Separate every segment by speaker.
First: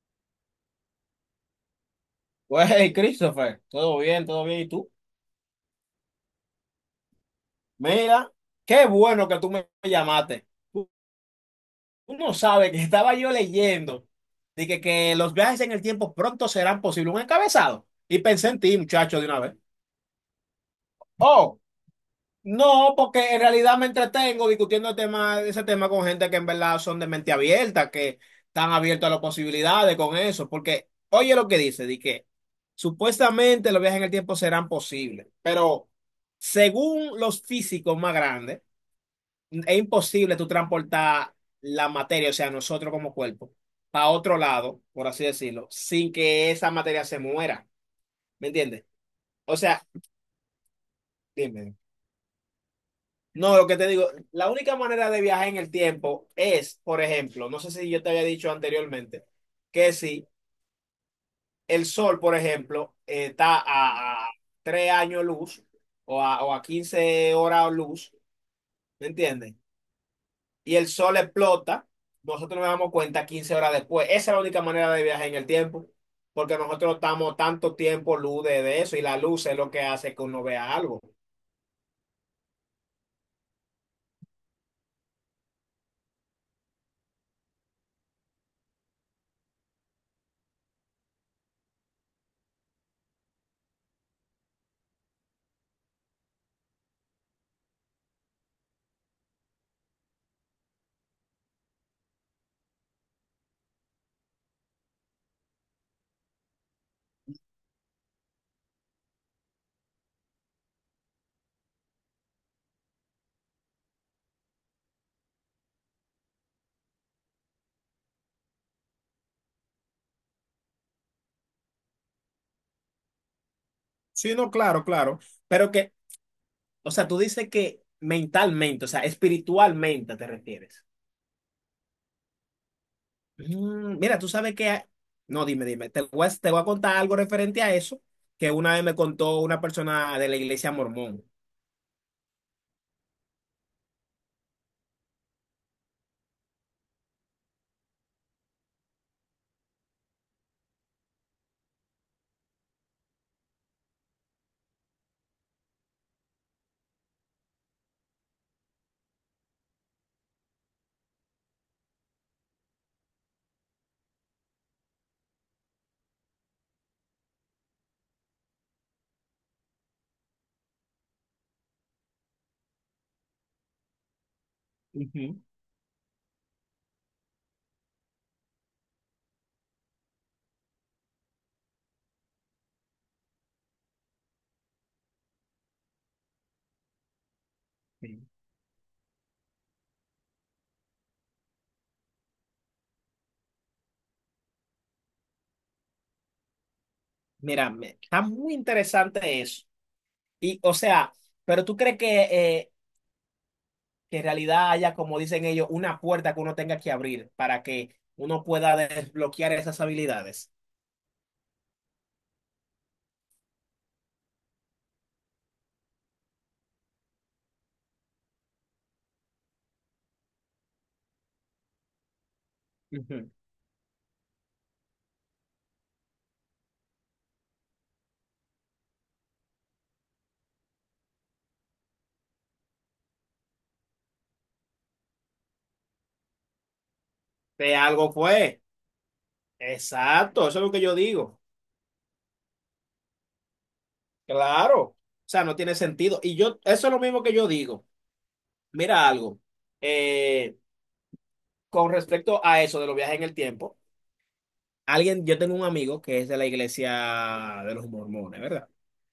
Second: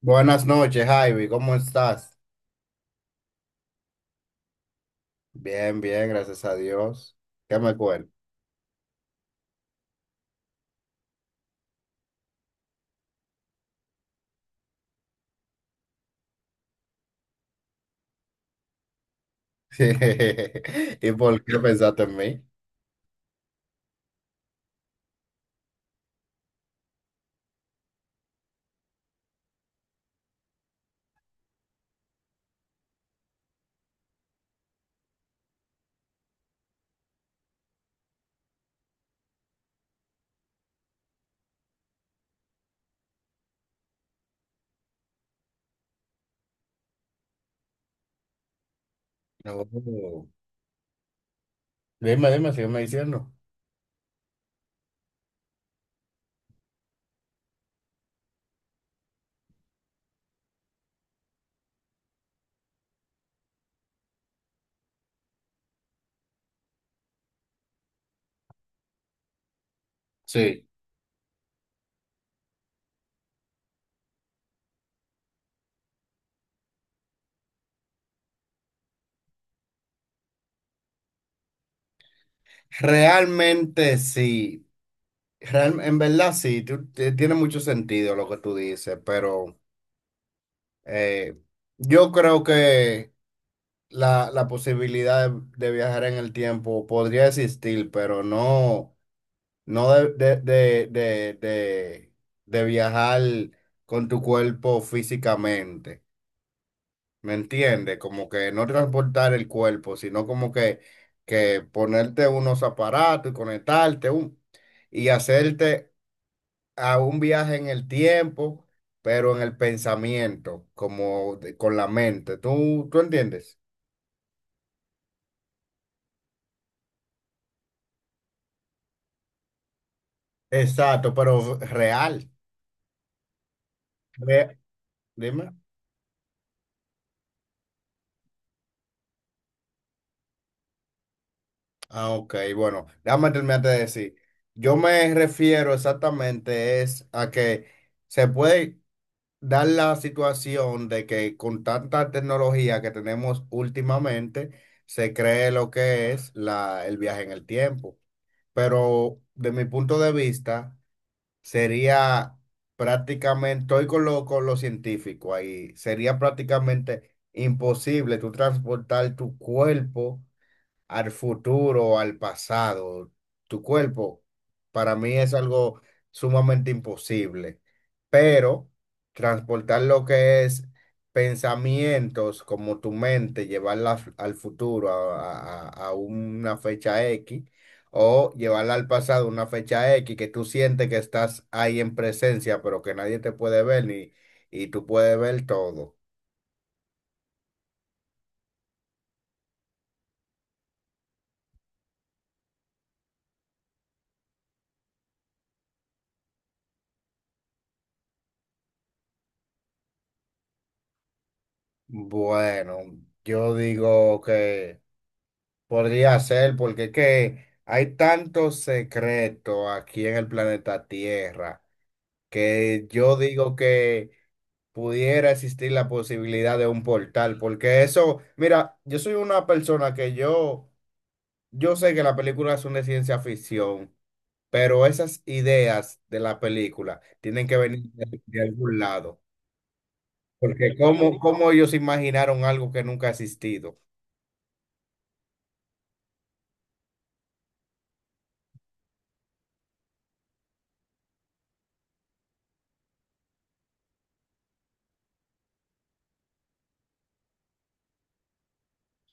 Speaker 1: Buenas noches, Javi, ¿cómo estás?
Speaker 2: Pues, hey, Christopher, todo bien, todo bien. ¿Y tú?
Speaker 1: Bien, bien, gracias a Dios. ¿Qué me cuentas?
Speaker 2: Mira, qué bueno que tú me llamaste. Tú no sabes que estaba yo leyendo de que los viajes en el tiempo pronto serán posibles. Un encabezado. Y pensé en ti, muchacho, de una vez.
Speaker 1: ¿Y por qué
Speaker 2: Oh,
Speaker 1: pensaste en mí?
Speaker 2: no, porque en realidad me entretengo discutiendo el tema, ese tema con gente que en verdad son de mente abierta, que están abiertos a las posibilidades con eso. Porque, oye lo que dice, de que supuestamente los viajes en el tiempo serán posibles, pero. Según los físicos más grandes, es imposible tú transportar la materia, o sea, nosotros como cuerpo, a otro lado, por así decirlo, sin que esa materia se muera. ¿Me entiendes? O sea,
Speaker 1: No.
Speaker 2: dime.
Speaker 1: Dime, dime, sígueme diciendo.
Speaker 2: No, lo que te digo, la única manera de viajar en el tiempo es, por ejemplo, no sé si yo te había dicho anteriormente, que si el sol, por ejemplo, está a 3 años luz o a 15 horas luz, ¿me entiendes?
Speaker 1: Sí.
Speaker 2: Y el sol explota, nosotros nos damos cuenta 15 horas después. Esa es la única manera de viajar en el tiempo, porque nosotros estamos tanto tiempo luz de eso, y la luz es lo que hace que uno vea algo.
Speaker 1: Realmente sí. En verdad sí, tiene mucho sentido lo que tú dices, pero eh, yo creo que la posibilidad de viajar en el tiempo podría existir, pero no. No de viajar con tu cuerpo físicamente, ¿me entiendes? Como que no transportar el cuerpo, sino como que ponerte unos aparatos y y hacerte a un viaje en el tiempo, pero en el pensamiento, con la mente. Tú entiendes?
Speaker 2: Sí, no, claro, claro. Pero que, o sea, tú dices que mentalmente, o sea, espiritualmente te refieres.
Speaker 1: Exacto, pero real.
Speaker 2: Mira, tú sabes
Speaker 1: Re-
Speaker 2: que. No,
Speaker 1: Dime.
Speaker 2: dime, dime. Te voy a contar algo referente a eso que una vez me contó una persona de la iglesia mormón.
Speaker 1: Ah, ok, bueno, déjame terminarte de decir. Yo me refiero exactamente es a que se puede dar la situación de que con tanta tecnología que tenemos últimamente, se cree lo que es el viaje en el tiempo. Pero de mi punto de vista, sería prácticamente, estoy con lo científico ahí, sería prácticamente imposible tú transportar tu cuerpo al futuro o al pasado. Tu cuerpo, para mí es
Speaker 2: Ujú.
Speaker 1: algo sumamente imposible, pero transportar lo que es pensamientos como tu mente, al futuro, a una fecha X,
Speaker 2: Sí.
Speaker 1: o llevarla al pasado, una fecha X, que tú sientes que estás ahí en presencia, pero que nadie te puede ver ni, y tú puedes ver todo.
Speaker 2: Mira, está muy interesante eso. Y, o sea, pero tú crees que en realidad haya, como dicen ellos, una puerta que uno tenga que abrir para que uno pueda desbloquear esas habilidades.
Speaker 1: Bueno, yo digo que... Podría ser, porque es que hay tanto secreto aquí en el planeta Tierra que yo
Speaker 2: Ujú.
Speaker 1: digo que pudiera existir la posibilidad de un portal. Porque eso, mira, yo soy una persona que yo sé que las películas son de ciencia ficción, pero esas ideas de la película tienen que
Speaker 2: De
Speaker 1: venir
Speaker 2: algo
Speaker 1: de
Speaker 2: fue.
Speaker 1: algún lado,
Speaker 2: Exacto, eso es lo
Speaker 1: porque
Speaker 2: que yo
Speaker 1: cómo,
Speaker 2: digo.
Speaker 1: cómo ellos imaginaron algo que nunca ha existido.
Speaker 2: Claro. O sea, no tiene sentido. Y yo, eso es lo mismo que yo digo. Mira algo. eh, con respecto a eso de los viajes en el tiempo, alguien, yo tengo un amigo que es de la iglesia de los mormones, ¿verdad?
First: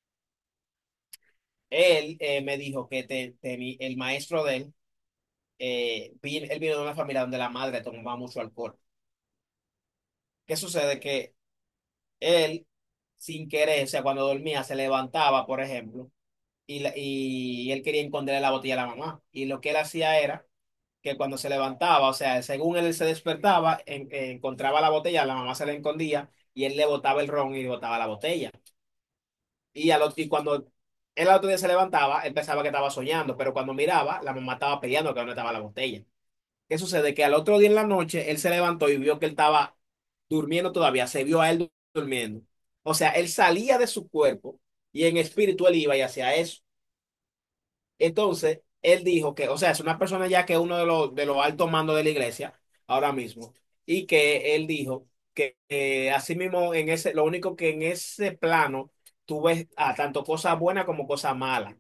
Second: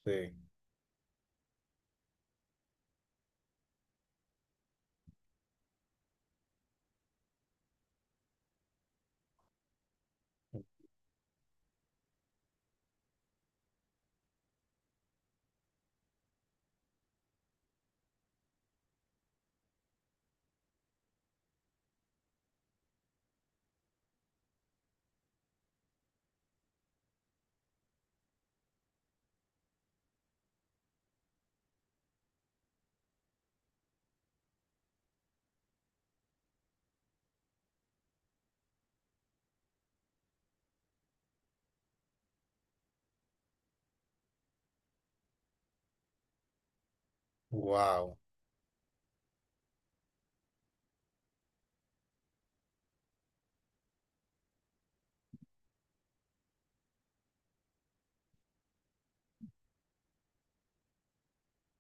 Speaker 1: Sí.
Speaker 2: Él me dijo que el maestro de él él vino de una familia donde la madre tomaba mucho alcohol. ¿Qué sucede? Que él, sin querer, o sea, cuando dormía, se levantaba, por ejemplo, y, y él quería esconderle la botella a la mamá. Y lo que él hacía era que cuando se levantaba, o sea, según él se despertaba, encontraba la botella, la mamá se la escondía y él le botaba el ron y le botaba la botella. Y cuando él al otro día se levantaba, él pensaba que estaba soñando, pero cuando miraba, la mamá estaba peleando que no estaba la botella. ¿Qué sucede? Que al otro día en la noche él se levantó y vio que él estaba durmiendo todavía, se vio a él durmiendo. O sea, él salía de su cuerpo y en espíritu él iba y hacía eso.
Speaker 1: Wow.
Speaker 2: Entonces, él dijo que, o sea, es una persona ya que es uno de los altos mandos de la iglesia ahora mismo, y que él dijo que así mismo en ese, lo único que en ese plano tú ves, tanto cosas buenas como cosas malas,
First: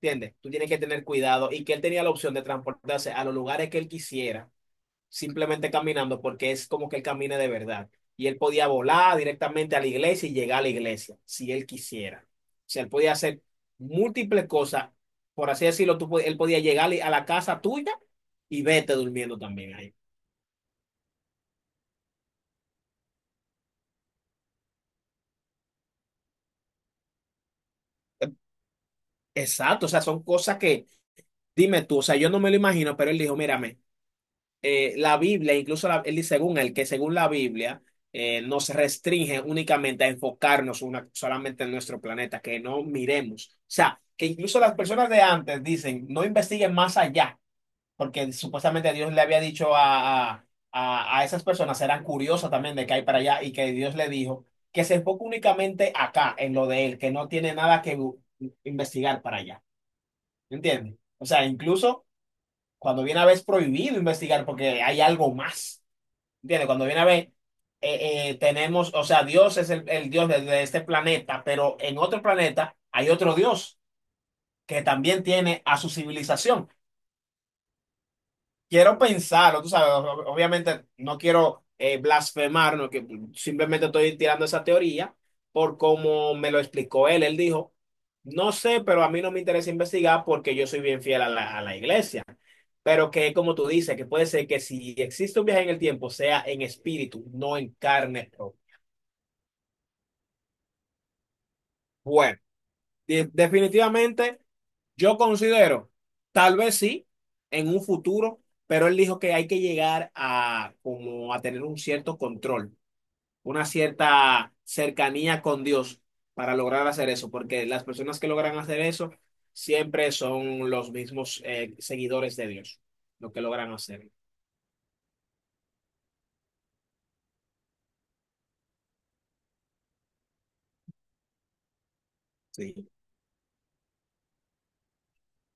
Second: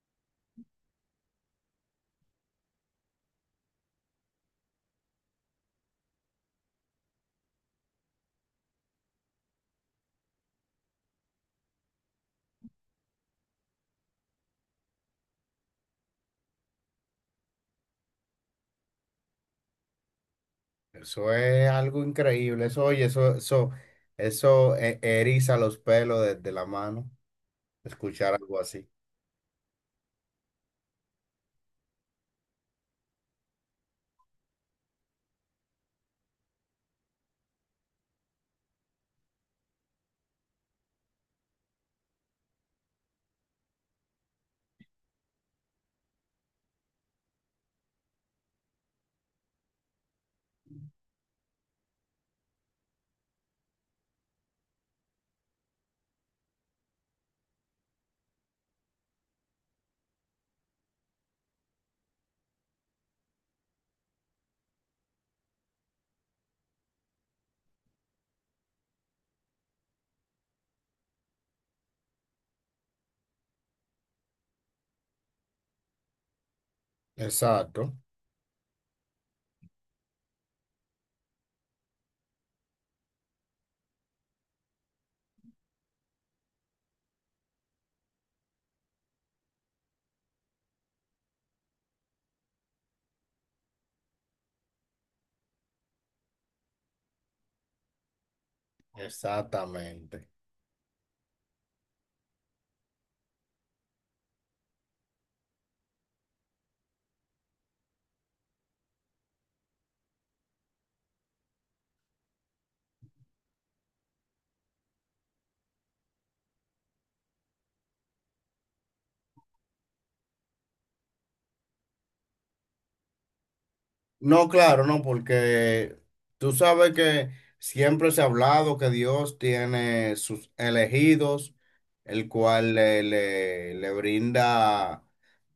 Speaker 2: ¿entiendes? Tú tienes que tener cuidado, y que él tenía la opción de transportarse a los lugares que él quisiera simplemente caminando porque es como que él camine de verdad. Y él podía volar directamente a la iglesia y llegar a la iglesia, si él quisiera. O sea, él podía hacer múltiples cosas, por así decirlo, él podía llegar a la casa tuya y vete durmiendo también ahí.
Speaker 1: Eso es algo increíble. Eso, oye, eso eriza los pelos de la mano, escuchar algo así.
Speaker 2: Exacto, o sea, son cosas que, dime tú, o sea, yo no me lo imagino, pero él dijo, mírame. La Biblia, incluso él dice, según él, que según la Biblia, nos restringe únicamente a enfocarnos solamente en nuestro planeta, que no miremos. O sea, que incluso las personas de antes dicen, no investiguen más allá, porque supuestamente Dios le había dicho a esas personas, eran curiosas también de que hay para allá, y que Dios le dijo que se enfoque únicamente acá, en lo de él, que no tiene nada que investigar para allá. ¿Entiendes? O sea, incluso cuando viene a ver es prohibido investigar porque hay algo más. ¿Entiendes? Cuando viene a ver, tenemos, o sea, Dios es el Dios de este planeta, pero en otro planeta hay otro Dios que también tiene a su civilización.
Speaker 1: Exacto,
Speaker 2: Quiero pensarlo, tú sabes, obviamente no quiero, blasfemar, no, que simplemente estoy tirando esa teoría por cómo me lo explicó él. Él dijo, no sé, pero a mí no me interesa investigar porque yo soy bien fiel a la iglesia. Pero que como tú dices, que puede ser que si existe un viaje en el tiempo, sea en espíritu, no en carne propia.
Speaker 1: exactamente.
Speaker 2: Bueno, definitivamente yo considero, tal vez sí, en un futuro, pero él dijo que hay que llegar a como a tener un cierto control, una cierta cercanía con Dios para lograr hacer eso, porque las personas que logran hacer eso siempre son los mismos seguidores de Dios, lo que logran hacer.
Speaker 1: No, claro, no, porque tú sabes que siempre se ha hablado que Dios tiene sus elegidos, el cual
Speaker 2: Sí,
Speaker 1: le brinda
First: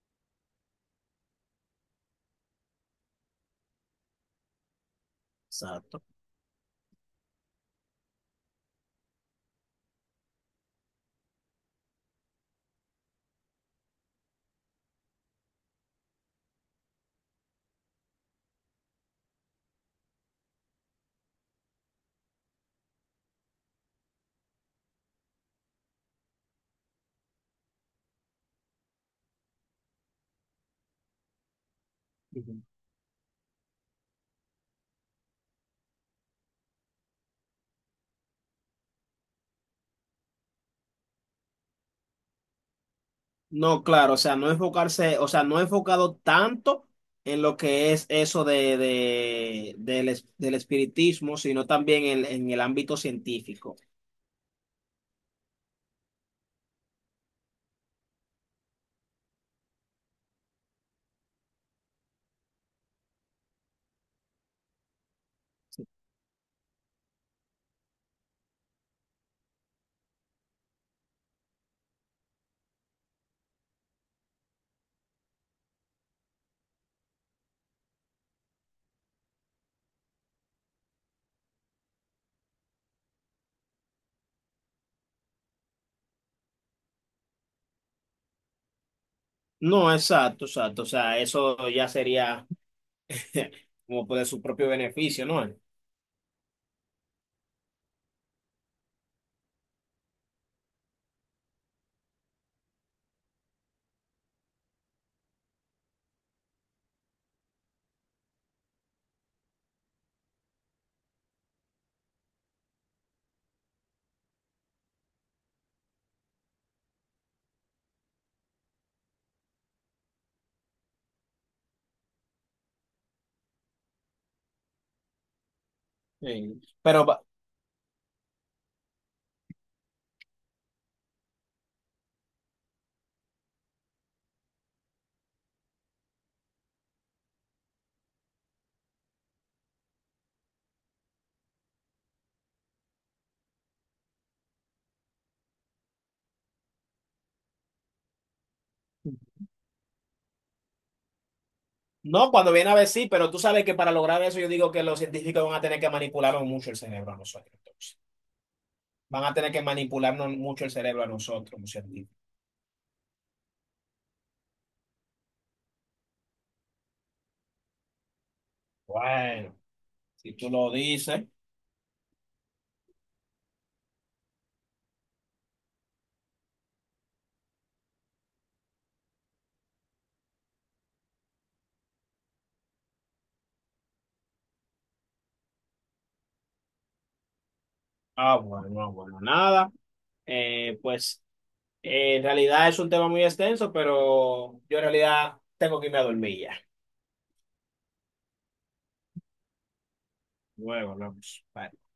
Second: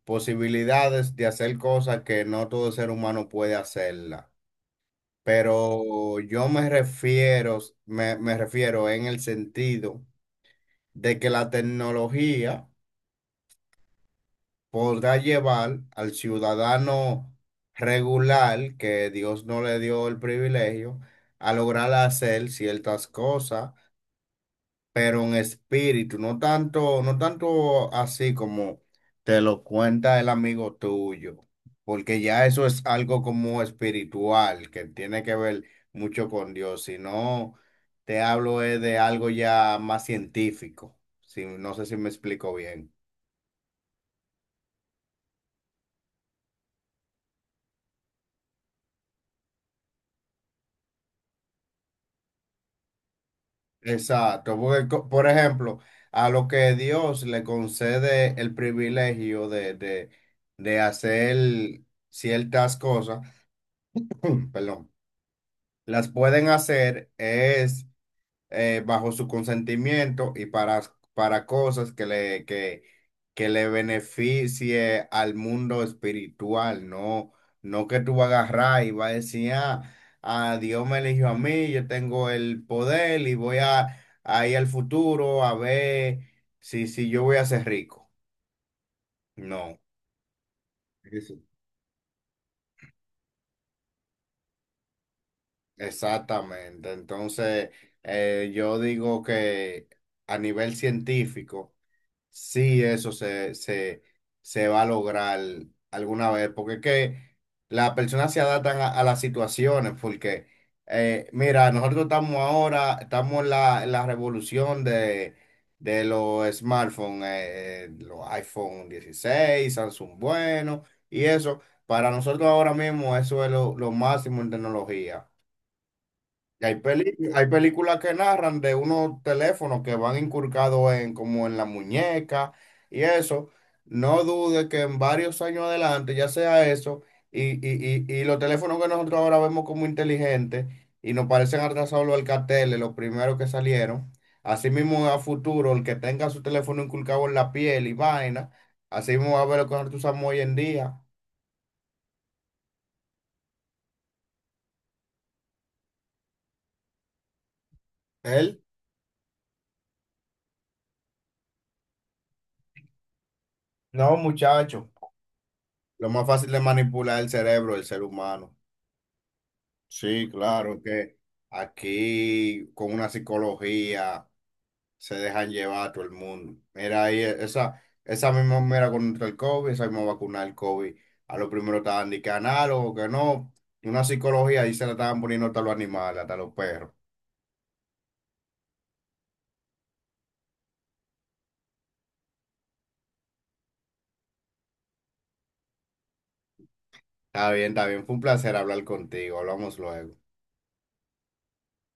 Speaker 1: posibilidades de hacer cosas que no todo ser humano puede hacerla.
Speaker 2: exacto.
Speaker 1: Pero yo me refiero, me refiero en el sentido de que la tecnología podrá llevar al ciudadano regular, que Dios no le dio el privilegio, a lograr hacer ciertas cosas pero en espíritu, no tanto, no tanto así como te lo cuenta el amigo tuyo, porque ya
Speaker 2: Ujú.
Speaker 1: eso es algo como espiritual, que tiene que ver mucho con Dios, sino te hablo es de algo ya más científico, si, no sé si me explico bien.
Speaker 2: No, claro, o sea, no enfocarse, o sea, no enfocado tanto en lo que es eso del espiritismo, sino también en el ámbito científico.
Speaker 1: Exacto, porque por ejemplo, a lo que Dios le concede el privilegio de hacer ciertas cosas, perdón. Las pueden hacer es bajo su consentimiento y para cosas que que le beneficie al mundo espiritual, no, no que tú vas a agarrar y vas a decir, ah, ah, Dios me eligió a mí, yo tengo el poder y voy a ir al futuro a ver si, si yo voy a ser rico. No,
Speaker 2: No, exacto, exacto, o sea,
Speaker 1: eso.
Speaker 2: eso ya sería como por su propio beneficio, ¿no?
Speaker 1: Exactamente. Entonces, yo digo que a nivel científico, sí, eso se va a lograr alguna vez, porque es que las personas se adaptan a las situaciones, porque mira, nosotros estamos ahora, estamos en en la revolución de los smartphones, los iPhone 16 Samsung bueno, y eso, para nosotros ahora mismo eso es lo máximo en tecnología.
Speaker 2: Sí.
Speaker 1: Y hay
Speaker 2: Pero
Speaker 1: hay películas que narran de unos teléfonos que van incurcados en como en la muñeca y eso. No dude que en varios años adelante ya sea eso y, y los teléfonos que nosotros ahora vemos como inteligentes y nos parecen atrasados los alcateles, los primeros que salieron. Así mismo a futuro, el que tenga su teléfono inculcado en la piel y vaina, así mismo va a ver lo que nosotros usamos hoy en día.
Speaker 2: no, cuando viene a ver sí, pero tú sabes que para lograr eso yo digo que los científicos van a tener que manipularnos mucho el cerebro a nosotros, entonces.
Speaker 1: Él,
Speaker 2: Van a tener que manipularnos mucho el cerebro a nosotros, los científicos.
Speaker 1: no, muchacho, lo más fácil de manipular el cerebro del ser humano.
Speaker 2: Bueno,
Speaker 1: Sí,
Speaker 2: si tú lo
Speaker 1: claro, que
Speaker 2: dices.
Speaker 1: aquí con una psicología se dejan llevar a todo el mundo. Mira, ahí esa, esa misma mera contra el COVID, esa misma vacuna del COVID, a lo primero estaban de que análogo, que no, una psicología ahí se la estaban poniendo hasta los animales, hasta los perros.
Speaker 2: Ah, bueno, no, bueno, nada. Pues en realidad es un tema muy extenso, pero yo en realidad tengo que irme a dormir ya.
Speaker 1: Está bien, fue un placer hablar contigo, hablamos luego.
Speaker 2: Luego vamos. Bye.